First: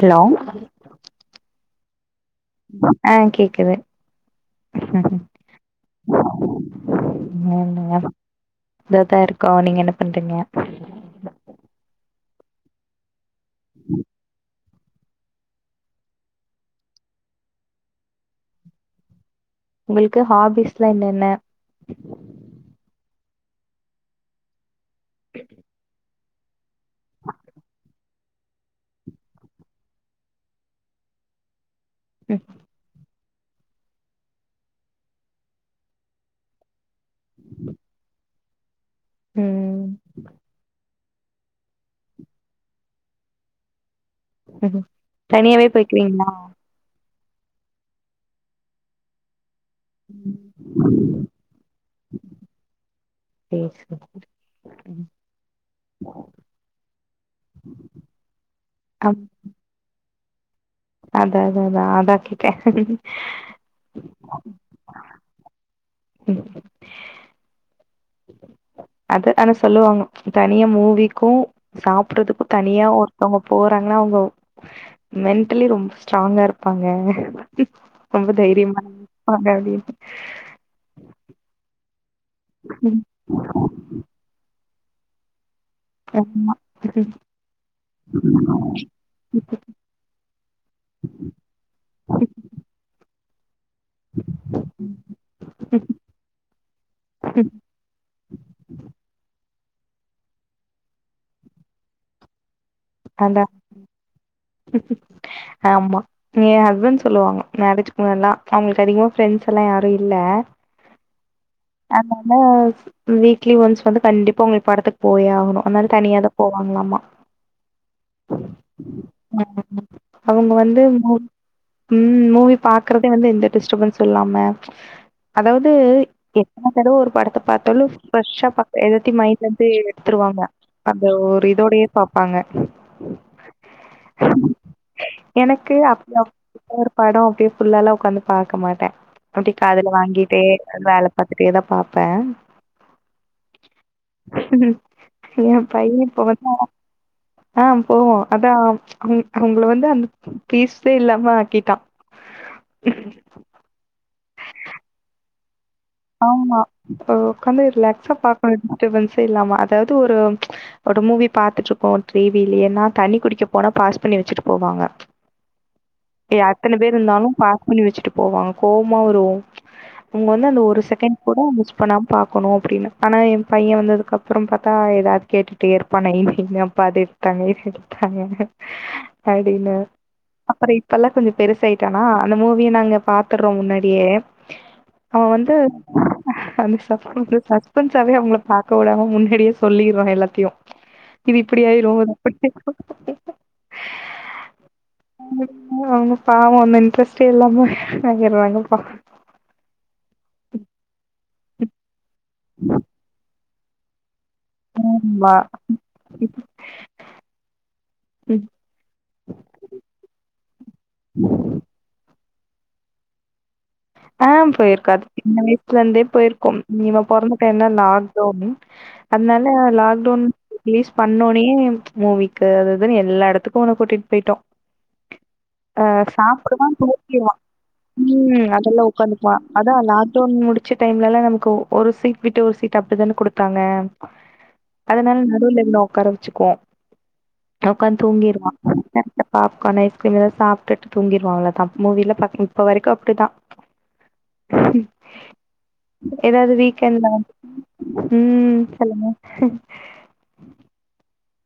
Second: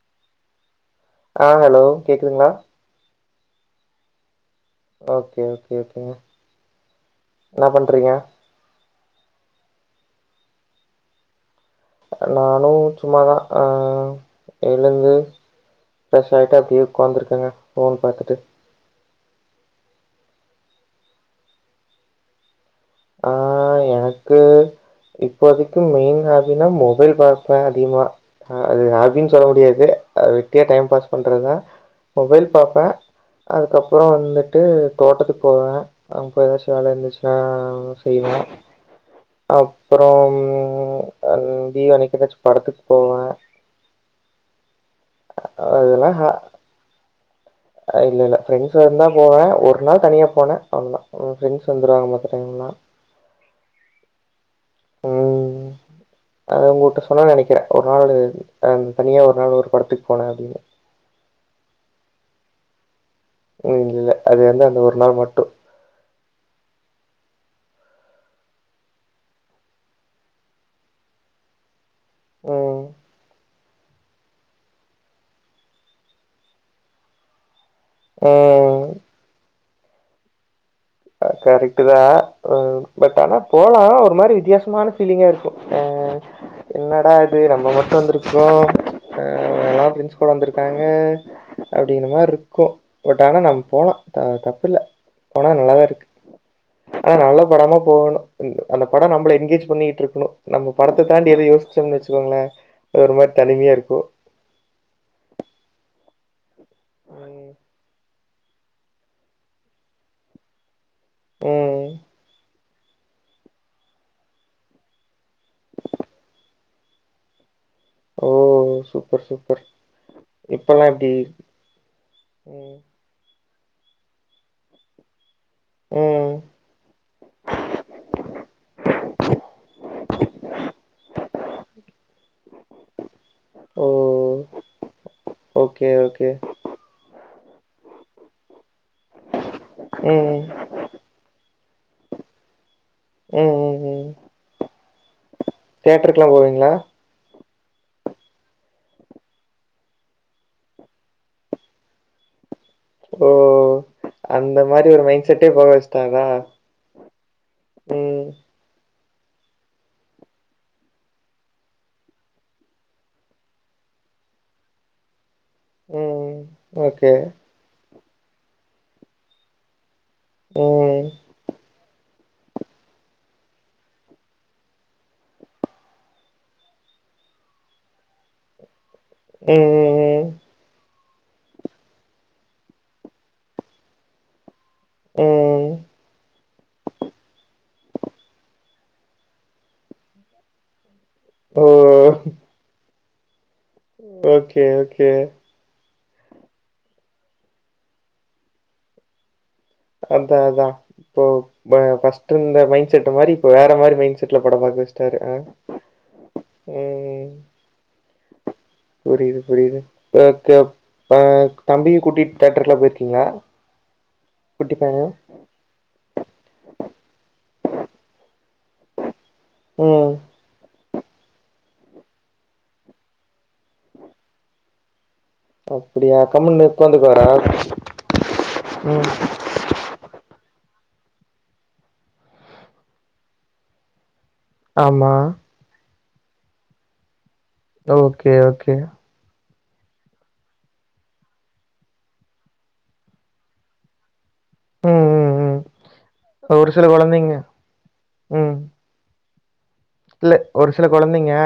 Hello ஆ hello கேக்குதுங்ளா ஆ கேக்குது ஓகே ஓகே ஓகே என்னா பண்றீங்க இதா தா இருக்கோ நீங்க என்ன பண்றீங்க நானு சும்மாதா ஆ எழுந்து ப்ரெஷ் ஆகிட்டு அப்டியே உக்காந்துருக்கங்க ஃபோன் பாத்துட்டு உங்களுக்கு ஹாபிஸ்லா என்னென்ன ஆ எனக்கு இப்போதைக்கு மெயின் அப்டின்னா மொபைல் பாப்ப அதிமா ஹ அது ஹாபின் சொல்ல முடியாது அ வெட்டியா டைம் பாஸ் பண்றதுதா ம் மொபைல் பாப்ப அதுக்கப்ற வந்துட்டு தோட்டத்துக்கு போவ அப்ப எதாச்சு வேல இருந்துச்சுனா எதாவது செய்வ ம் அப்றம் அ லீவ் அனிக்கு எதாச்சு படத்துக் போவே தனியாவே அதெல்லா போய்க்குவீங்ளா ஹ இல்ல இல்ல ப்ரெண்ஸ் இருந்தா போவே ஒரு ஒரு நாள் தனியா போனே அவ்ளோதா ப்ரெண்ஸ் வந்துருவாங்க மத்த டைம்லா சேரி சேரி ம் அ உங்ககிட்ட சொன்னே நனைக்கிறே ஒரு நாளு அ அம் தனியா ஒரு நாள் ஒரு படத்துக்கு போனே அப்டின் அதா அதா அதா அதா கேட்ட ம் இல்ல அது வந்து அந்த ஒரு நாள் மட்டு ம் அது ஆனா சொல்லுவாங்க தனியா மூவிக்கு சாப்பறதுக்கு ம் தனியா ஒருத்தோங்க போறாங்கன்னா அவுங்க மென்டலி ரொம்ப ஸ்டாங்கா இருப்பாங்க ரொம்ப ம் தைரியமான [unintelligible] கரெக்ட்டுதா பட் ஆனா போலா ஒருமாரி வித்தியாசமான ஃபீலிங்கா இருக்கு ஆ ஆமா என்னடா இது நம்ம மட்டு வந்திருக்றோ ஆ எல்லாதுகு குழந்திருக்காங்க அப்பிடினு மாரி இருக்கு பட் ஆனா நம் போலா த தப்பில்ல போனா நல்லாதா இருக்கு அ நல்ல படமா போகணு அந்த படோ நம்பள என்கேஜ் பண்ணிட்ருக்கணு நம்ம படத்த தாண்டி எது யோசிச்சோன் வெச்சுக்கோங்ளே ஒருமாரி அதா தனிமையா இருக்கு ஆமா எ ஹஸ்பண்ட் சொல்லுவாங்க ம் மேரேஜ் முன்னெல்லா அவுங்களுக்கு அதிகமா பிரெண்ட்ஸ் எல்லா யாரு இல்ல ம். அதனால வீக்லி ஒன்ஸ் வந்து கண்டிப்பா அவுங்களுக் படத்துக் போயே ஆகணு அதனால தனியாதா போவாங்ளாமா [inaudible] ஓ ஓ [inaudible] அவுங்க வந்து மு ம் மூவி ம் பாக்குற வந்து எந்த டிஸ்டபென்ஸ்சு இல்லாம அதாது ம் எத்தன தடவ ஒரு படத்த பாத்தாலு ஃபிரஷ்ஷா‌‌ பாக் எல்லாத்தியு மைண்ட்ல இருந்து எடுத்துருவாங்க அந்த ஒரு இதோடையே பாப்பாங்க ஓ எனக்கு ஓகே அப் ஓகே. அப் ஒரு படோ அப்டியே ஃபுல்லாலா ஒக்காந்து பாக்க மாட்டே அப்டியே காதுல ம். வாங்கிட்டே வேல பாத்துட்டேதா பாப்பே ம் ம் ம் எ பைய இப்ப தியேட்டருக்குலா வந்தா போவீங்களா? அ போவோ அதா உங் உங்கள வந்து அந்த ஃபீஸ்டே இல்லாம ஆக்கிட்டா ஓ அந்த மாரி ஒரு மைண்ட் செட்டே போக வெச்சு ஆமா இப்போ உக்காந்து ரிலாக்ஸா ம். பாக்கணு டிஸ்ட்டபன்ஸே இல்லாமா அதாவ்து ஒரு ஒரு மூவி பாத்துட்ருக்கோ டீ வீலயேனா தண்ணி குடிக்க போன பாஸ் பண்ணி வெச்சுட்டு போவாங்க ம். எத்தன பேரு ஓகே. இருந்தாலு பாஸ் பண்ணி வெச்சுட்டு போவாங்க கோவமா வரு அவுங்க வந்து அந்த ஒரு‌ ‌சீ ம். கூட மிஸ் பண்ணாம பாக்கணு அப்டினு ஆனா எ பைய வந்துக்கப்புறோ பாத்தா எதாவ்து கேட்டுட் டே இருப்பா நை நைனு‌ அப்பா அது எடுத்‌ தாங்க இது எடுத் தாங்க ம் அப்டின்னு ம் ம். அப்புறோ இப்பல்லா கொஞ்சோ பெருசாயிட்டான அந்த மூவிய நாங்க பாத்துறோ முன்னாடியே அவ வந்து ம். அந்த சஸ்பென்ஸ் சஸ்பென்ஸாவே அவுங்கள பாக்கவுடாம முன்னாடியே சொல்லிரா எல்லாத்தியு இது இப்படி ஓ! ஆயிரு அது‌ அப்டி [unintelligible] ஓகே ஓகே ம் அவங்க பாவ அந்த இன்ட்ரெஸ்டே இல்லாம‌ ஆயிராங்கப்பா அந்த அதா இப்போ ப ஃபஸ்ட் இருந்த மைண்ட செட் மாரி இப்ப வேற மாரி மைண்ட செ வீட்ல பட பாக்க வச்சிட்டாரு ஆமா அ ம் ம் புரியுது புரியுது அ த தம்பிய கூட்டிட்டு தேட்டர்க்கெல்லா போயிருக்கீங்களா ஆ குட்டி போயிருக்க பையன. அது சின்ன வயசுல இருந்தே போயிருக்கோம் இவ பிறந்த டைம்ல லாக்டவுனு அதனால ம். லாக்டௌன் ரிலீஸ் பண்ணனோனயே மூவிக்கு அது இதுன்னு எல்லா எடத்துக்கு அவன கூட்டிட்டு போயிட்டோ அ அப்டியா கம்முன்னு சாப்புடுவா உக்காந்துக்குவாரா தூங்கிருவா ம் அதெல்லா ஒ ம் அ அதா லாக்டௌன் முடிச்ச டைம்ல எல்லா நமக்கு ஒரு சீட் விட்டு ஒரு சீட் அப்படிதான குடுத்தாங்க ஆமா அதனால நடுவுல இவன ஒக்கார வச்சுக்குவோ ஒக்காந்து ஓகே தூங்கிருவா ஓகே த பாப்கான் ஐஸ்கிரீமு சாப்பிட்டுட்டு தூங்கிருவா‌ அவ்ளோ தா மூவில பாக்க இப்ப வரைக்கு அப்படிதா ம் ம் ம் ஏதாவது ஒரு சில வீக்கெண்ட் தா கொழந்தைங்க ம் சொல்லுங்க ம் இல்ல ஒரு சில கொழந்தைங்க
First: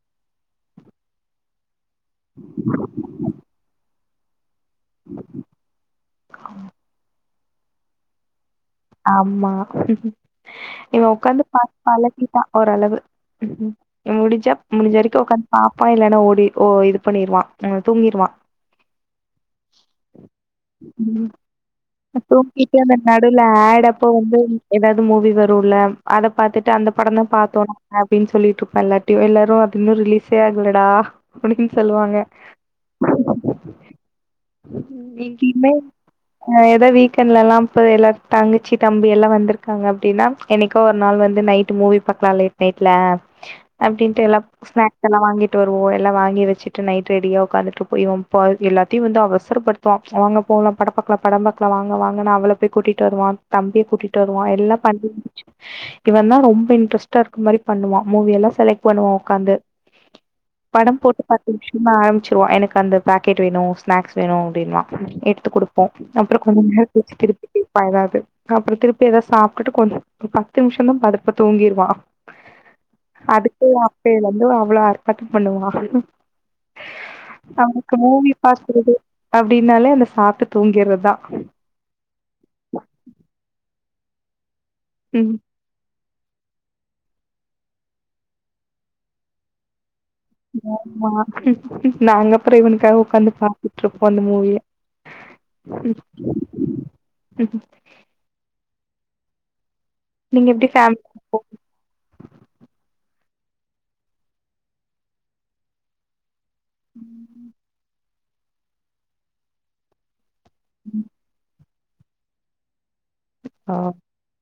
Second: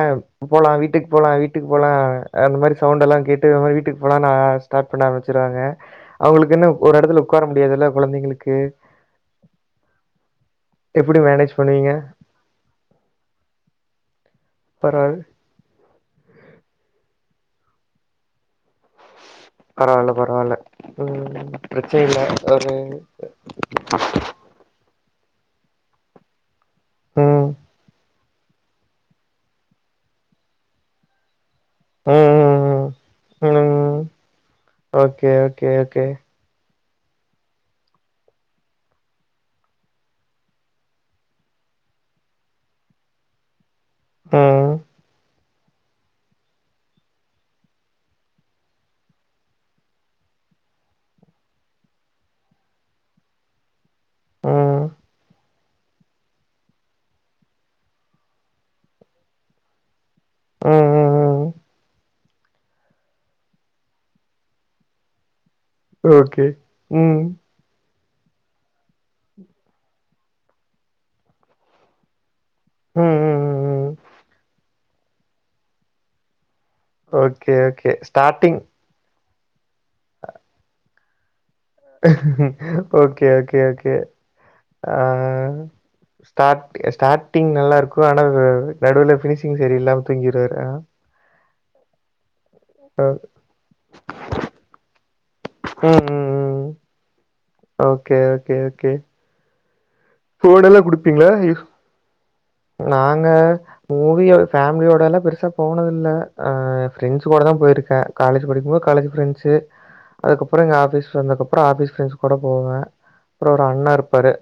போலா வீட்டுக்கு போலா வீட்டுக்கு போலா அந்த மாதிரி சவுண்ட் எல்லா கேட் டு நம்ம வீட்டுக்கு போலானு அ ஸ்டாட் பண்ண ஆரம்பிச்சிருவங்க அவங்களுக்ககென்ன ஒரு இடத்துல உக்கார முடியாதுல்ல கொழந்தைங்களுக்கு ஆமா இவ எப்டி உக்காந்து மேனேஜ் பாப்பா பண்ணுவீங்க எல்லாத்தயு பா ஓரளவு முடிஞ்சா முடிஞ்ச பரவால் வரைக்கு உக்காந் பாப்பா இல்லன்னா ஓடி ஓ இது பண்ணிருவா ‌ ம் தூங்கிருவா பரவால்ல பரவால்ல ம் பிரச்சனை இல்ல ஒரு தூங்கிட்டு அந்த நடுவுல ஆட் அப்ப வந்து எதாவது மூவி வரு ல அத பாத்துட்டு அந்த படந்தான் ம் பாத்தோம் நாங்க பா அப்படினு சொல்லிட்டு இருப்பா எல்லார்ட்டயு எல்லாரு அது இன்னு ரிலீஸே ஆகலடா ஒனக்கு சொல்லுவாங்க ம் ம் ம் [unintelligible] ம் ஓகே ஓகே இங்கியுமே ஓகே ஏதா வீக்கெண்ட்ல லாம் போய் எல்லா தாங்குச்சி தம்பி எல்லா வந்திருக்காங்க அப்படின்னா என்னைக்கோ ஒரு நாள் வந்து நைட் மூவி பாக்கலா லேட் நைட்ல அப்படின்ட்டு எல்லா ம் ஸ்நாக்ஸ் எல்லா வாங்கி டு வருவோ எல்லா வாங்கி வச்சிட்டு நைட் ரெடியா உட்காந்துட்டு இருப்போ இவ போய் எல்லாத்தையு வந்து அவசரப்படு துவா வாங்க போகலா பட பாக்கலா படம் பாக்கலா வாங்க வாங்க அவள பேய் கூட்டி டு வருவா தம்பியை கூட்டிட்டு வருவா எல்லா ம் பண்ணி முடிச்சு இவ தா ரொம்ப இன்ட்ரெஸ்ட்டா இருக்க மாரி பண்ணுவா மூவி எல்லா செலக்ட் பண்ணுவா உக்காந்து ம் ம் படம் போட்டு பத்து ம் நிமிஷந்தா ஆரம்பிச்சிருவா எனக்கு அந்த பாக்கெட் வேணு ஸ்நாக்ஸ் வேணு அப்படின்னுவா எடுத்து குடுப்போ ஓகே அப்புறகொஞ்ச ம் டேஸ்ட்டுக்கு எடுத்துட்டு படாது அப்புற திருப்பி எதா சாப்பிட்டுட்டு கொஞ்ச ஒரு பத்து நிமிஷ தா படுத்து தூங்கிருவா ம் ம் ம் அதுக்கு ம் அப்பிலந்து அவ்ளோ ஆர்ப்பாட்டம் பண்ணுவா ஓகே ஓகே அவனுக்கு மூவி ஸ்டார்ட்டிங் பாக்குறது அப்படின்னாலே அந்த சாப்ட்டு தூங்கிறதா ஓகே ஓகே ஓகே அ ம் அ ஸ்டாட்டு ஸ்டாட்டிங் நல்லா இருக்கு ஆனா நடுல ஃபினிஷிங் சரியில்லாம தூங்கிருவாரு ஆ ஆமா நாங்க அப்புற இவனுக்காக அ. ஒகாந்து பா துட்டுருப்போ அந்த மூவிய ம் ம் ம் ஓகே ஓகே ஓகே நீங்க எப்டி ஃபோனேல்லா ஃபேமிலி குடுப்பீங்களா ஓ எப் நாங்க மூவியோ ஃபேமிலியோடல்லா பெருசா போனது இல்ல ஆ ஃப்ரெண்ட்ஸ் கூட தான் போய்ருக்கேன் காலேஜ் படிக்கும்போது காலேஜ் ஃப்ரெண்ட்ஸ்சு அதுக்கப்றோ இங்க ஆஃபீஸ் வந்தக்கப்றோ ஆஃபீஸ் ஃப்ரெண்ட்ஸ் கூட போவே அப்றோ ஒரு அண்ண இருப்பாரு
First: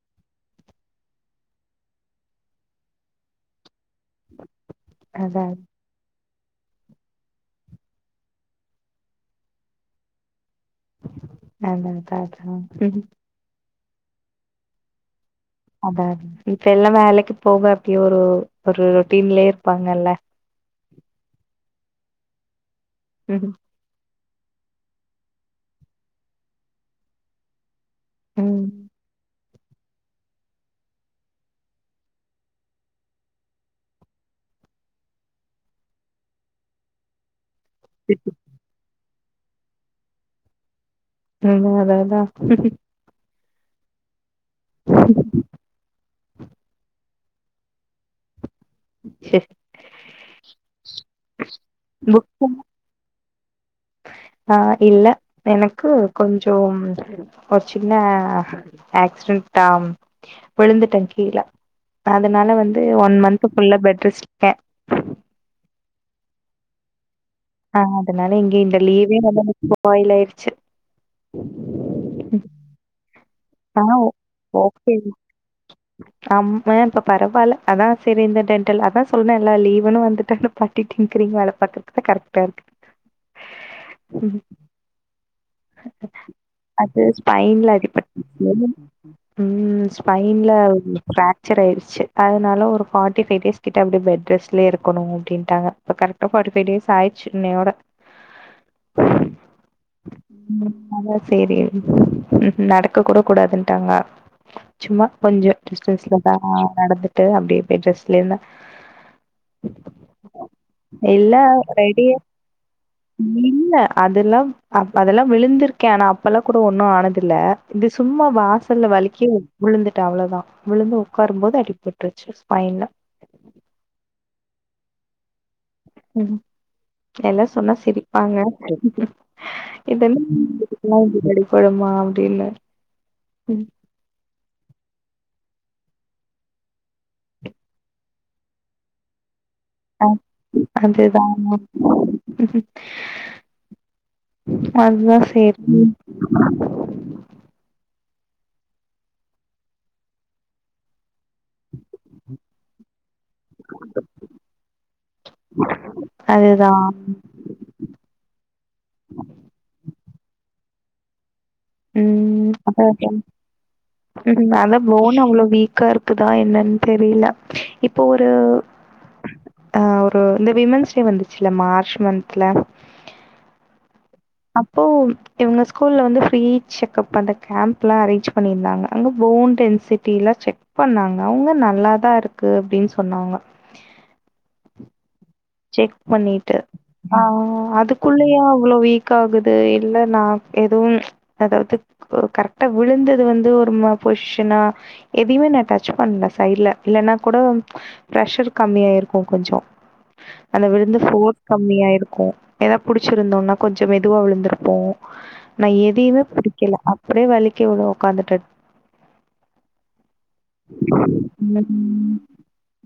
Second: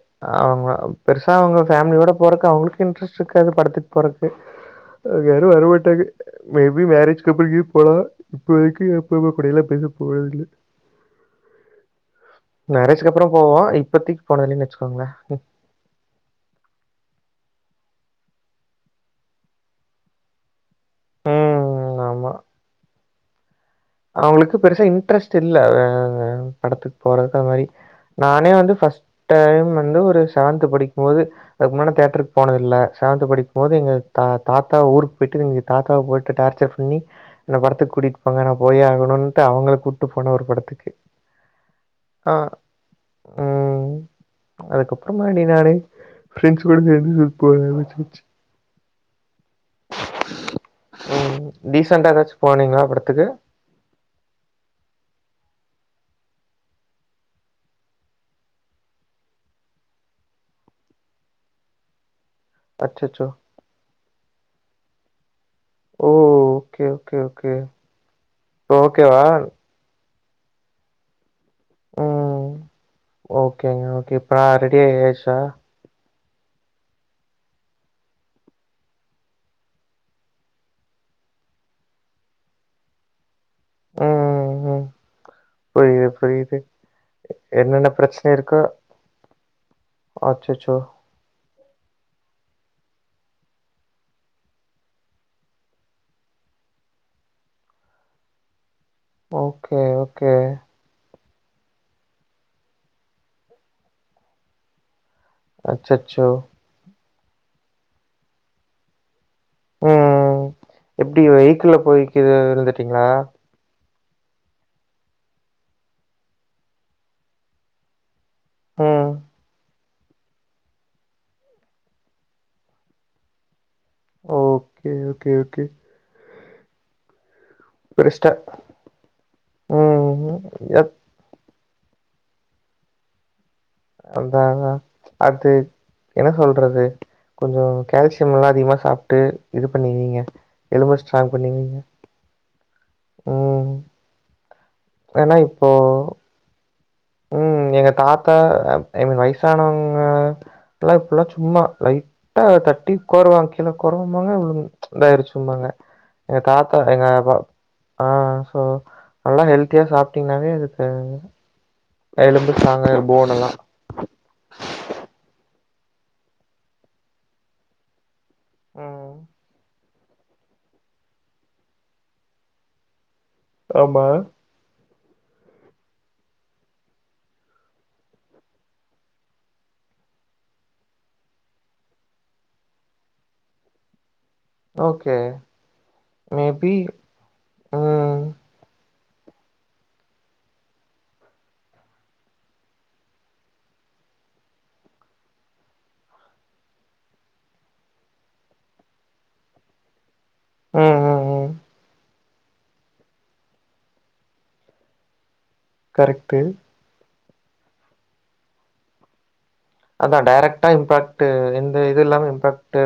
அவுங்க பெருசா அவுங்க ஃபேமிலியோட போறக்கு அவுங்களுக்கு இன்ட்ரெஸ்ட் இருக்காது படத்துக்கு போறக்கு அவுங்க அதா யாரு வரமாட்டாங்க மேபி மேரேஜ்கப்றோ எங்கயு போலா இப்பக்கி அப்பா அம்மா கூடெல்லா பேச போறது இல்ல அடடடா மேரேஜ்க்கு அப்புறோ போவோ இப்பத்திக் போனதிலன்வச்சிக்கோங்கள அத இப்ப எல்லா வேலைக்கு போக அப்டியே ஒரு ஒரு டீம்லயே இருப்பாங்கல்ல ம் ஆமா ம் அவுங்களுக் பெருசா இன்ட்ரெஸ்ட்டு இல்ல படத்துக்கு போற அந்த மாரி நானே ம் வந்து ஃபஸ்ட் டைம் வந்து ஒரு சவன்த் படிக்கும்போது அதுக்கு முன்னல்லா தேட்டருக்கு போனது இல்ல செவன்த படிக்கும் போது எங்க தா தாத்தா ஊருக்கு போயிட்டு தாத்தாவ போட்டு டார்ச்சர் பண்ணி அந்த படத்துக்கு கூட்டிட்டு போாங்க நா போயே ஆகணுன்ட்டு அவுங்கள கூட்டு போன ஒரு படத்துக்கு அதா அதா அதா ஆ ம் அதுக்கப்பறமா நீ நானே ஃப்ரெண்ட்ஸ் கூட சேந்து போக ஆரமிசாச்சு சரி ம் டீசெண்ட்டா ஏதாச்சு புக் போனிங்களா படத்துக்கு ஆ இல்ல எனக்கு கொஞ்சோம் ஒரு சின்ன ஆக்சிடெண்டாம் விழுந்துட்ட கீழ அதனால வந்து ஒன் அச்சச்சோ! மந்த்து ஃபுல்லா பெட் ரெஸ்ட் க்க ஓ ஓகே ஓகே ஆ அதுனால எங்க இப்ப இந்த லீவே ஓகேவா? ரொம்ப [unintelligible] ஸ்பாயில் ஆயிட்ச்சு ம் ஆ ஓகேங்க ஓகே இப்பலா ரெடி ஆயாயாச்சா அம் அ இப்ப பரவால்ல அதா செரி இந்த டென்டல் அதா சொன்னேன்ல லீவுன்னு வந்துட்டா இந்த பல் வீட்டின் க்ரீன் வேல பாக்குறத்துக்கே கரெக்ட்டா இருக்கு ம் ம் புரியுது, புரியுது. அது ஸ்பைன்ல என்னென்ன பிரச்சனை இருக்கோ அடிப்பட்டுலருந்து ம் ஸ்பைன்ல அச்சச்சோ! பிராக்சர் ஆய்ருச்சு அதுனால ஒரு ஃபாட்டி பைவ் டேஸ் கிட்ட அப்டி பெட் ரெஸ்ட்லே இருக்கணு அப்டின்டாங்க ப்ப கரெட்டா ஃபாட்டி பைவ் டேஸ் ஆய்ர்ச்சு இன்னையோட ஓகே ஓ ம் அதான் செரி ம் நடக்ககுட கூடாதுன்டாங்க சும்மா கொஞ்சோ அச்சச்சோ! டிஸ்டன்ஸ்லதா நடந்துட்டு அப்டியே பெட்ரெஸ்ட்ல இர்ந்த ம் ம் எப்டி வெஹிக்கில்ல போயி ரெடியா கீழ விழுந்துட்டீங்ளா இல்ல அதுல்லாம் அ அதெல்லா விழுந்திருக்கே ஆனா அப்பெல்லா கூட ஒன்னு ஆனதில்ல இது சும்மா வாசல்ல ம். வலிக்கி உழுந்துட்டே அவ்ளேதா விழுந்து உக்காரும்போது அடிப்பட்டுருச்சு ஸ்பைன்ல ஓகே ஓகே ஓகே ம் எல்லா சொன்னா பெருஸ்டா சிரிப்பாங்க இதெல்லா ம். எப் [unintelligible] [unintelligible] ளமா அப்டின்னு ம் அதான் அது என்ன சொல்றது கொஞ்ச கால்சியம்லாம் அதிகமா சாப்ட்டு ஆ அதே தான் ஆமா பண்ணிருவீங்க. ம் ஒன் மந்த் ஏன்னா இப்போ சேத்து ம் எங்க தாத்தா ஐ ஐ மீன் வயசானவங்க எல்லாம் இப்பலா இப்பலாம் சும்மா லைட் லைட்டா தட்டி கொர்வாங் கீழ கொர்வாம்பாங்க இதாயிருச்சும்பாங்க எங்க தாத்தா அதுதான். எங்க அப்பா ஆ சோ நல்லா ஹெல்த்தியா சாப்ட்டீங்கன்னாவே அதுக்கு எலும்பு ம் அப்ப ஸ்ட்ராங்கா ஓகேமா போன் எல்லாம். ம் வேல போன் அவ்ளோ வீக்கா இருக்குதா என்னன்னு தெரில இப்போ ஒரு ம். ஆ ஒரு இந்த விமன்ஸ் டே வந்துச்சுல மார்ச் மந்த்ல ஆமா அப்போ இவுங்க ஸ்கூல்ல வந்து ஃப்ரீ செக்ப் அந்த கேம்ப்லாம் அரேஞ்ச் பண்ணியிருந்தாங்க அங்க போண்டு எஞ் சிட்டில செக் பண்ணாங்க அவுங்க நல்லாதான் இருக்கு அப்டின்னு சொன்னாங்க ஓகே செக் பண்ணிட்டு மேபி ஆ ம். அதுக்குள்ளையா அவ்ளோ வீக் ஆகுது இல்ல நா எதுவும் அதாவ்து உ கரெக்டா வுழுந்தது வந்து ஒரு மா பொஸ்ஷனா எதையுமே நான் டச் பண்ணல சைடுல இல்லனா கூட பிர்ரெஷர் கம்மியாருக்கும் கொஞ்ச அந்த விழுந்து ம், ம், ஃபோட் ம். கம்மியாகிருக்கு எதனா புடிச்சிருந்தோம்னா கொஞ்ச மெதுவா விழுந்திருப்போம் நா எதையிமே கரெக்ட்டு. புடிக்கல அப்டியே வலிக்கி வுழும் உக்காந்துட்டே அதா டரெக்ட்டா இம்பாக்ட் எந்த இது இல்லாம இம்பாக்ட்டு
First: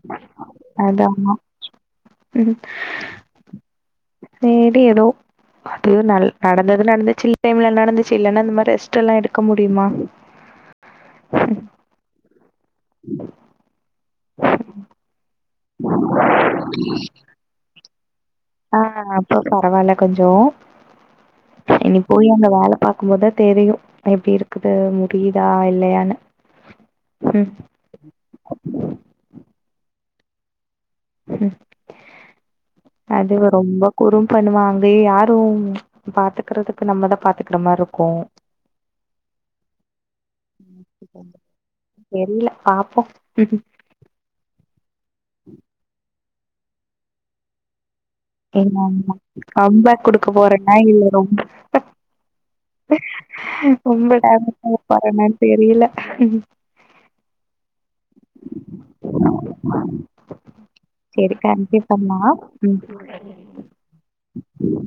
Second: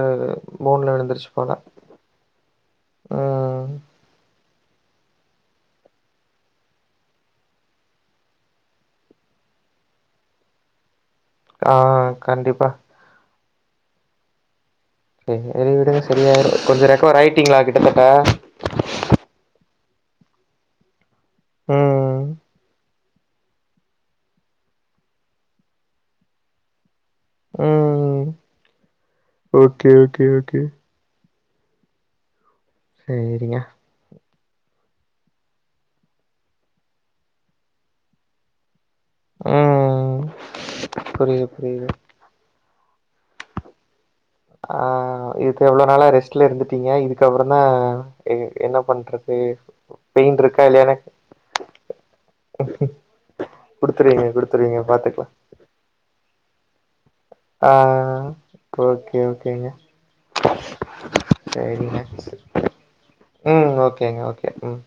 போன்ல அதான். விழுந்துருச்சு போல ம் ம். செரி எதோ அது நல் நடந்தது நடந்துச்சி [unintelligible] நடந்துச்சி இல்லனா இந்த மாரி ரெஸ்ட் எல்லாம் எடுக்க முடியுமா ஆ கண்டிப்பா [inaudible] செரி விடுங்க சரியாயிரும் கொஞ்ச ரெக்கவர் ஆயிட்டிங்களா கிட்டத்தட்ட ஆ அப்ப பரவால்ல கொஞ்ச இனி ம் போயி அங்க வேல பாக் கு போதா தெரியு எப்டி இருக்குது முடியுதா இல்லையானு ம் ம் ஓகே ஓகே ஓகே ம் அது சேரிங்க ரொம்ப குறும் பண்ணுவா அங்கயு யாரு பாத்துக்குறதுக்கு நம்மதா பாத்துக்குற மார்ருக்கு ம் புரியுது புரியுது [inaudible] தெரில பாப்போ ஆ இது எவ்ள நாளா ரெஸ்ட்ல இருந்துட்டீங்க இதுக்கப்றோ தா ஏ என்ன நாம்மா பண்றது கம்பக் குடுக்க பெயின் இருக்கா போறேனா இல்லையானு இல்ல ரொம் ரொம்ப குடுத்துருவீங்க டேமேஜ் பண்ண குடுத்துருவீங்க பாத்துக்கலா போறேனான் தெரில ஆ ஓகே ஓகேங்க சேரி கண்டினியூ சரிங்க பண்லா ம் ம் ஓகேங்க ஓகே ம்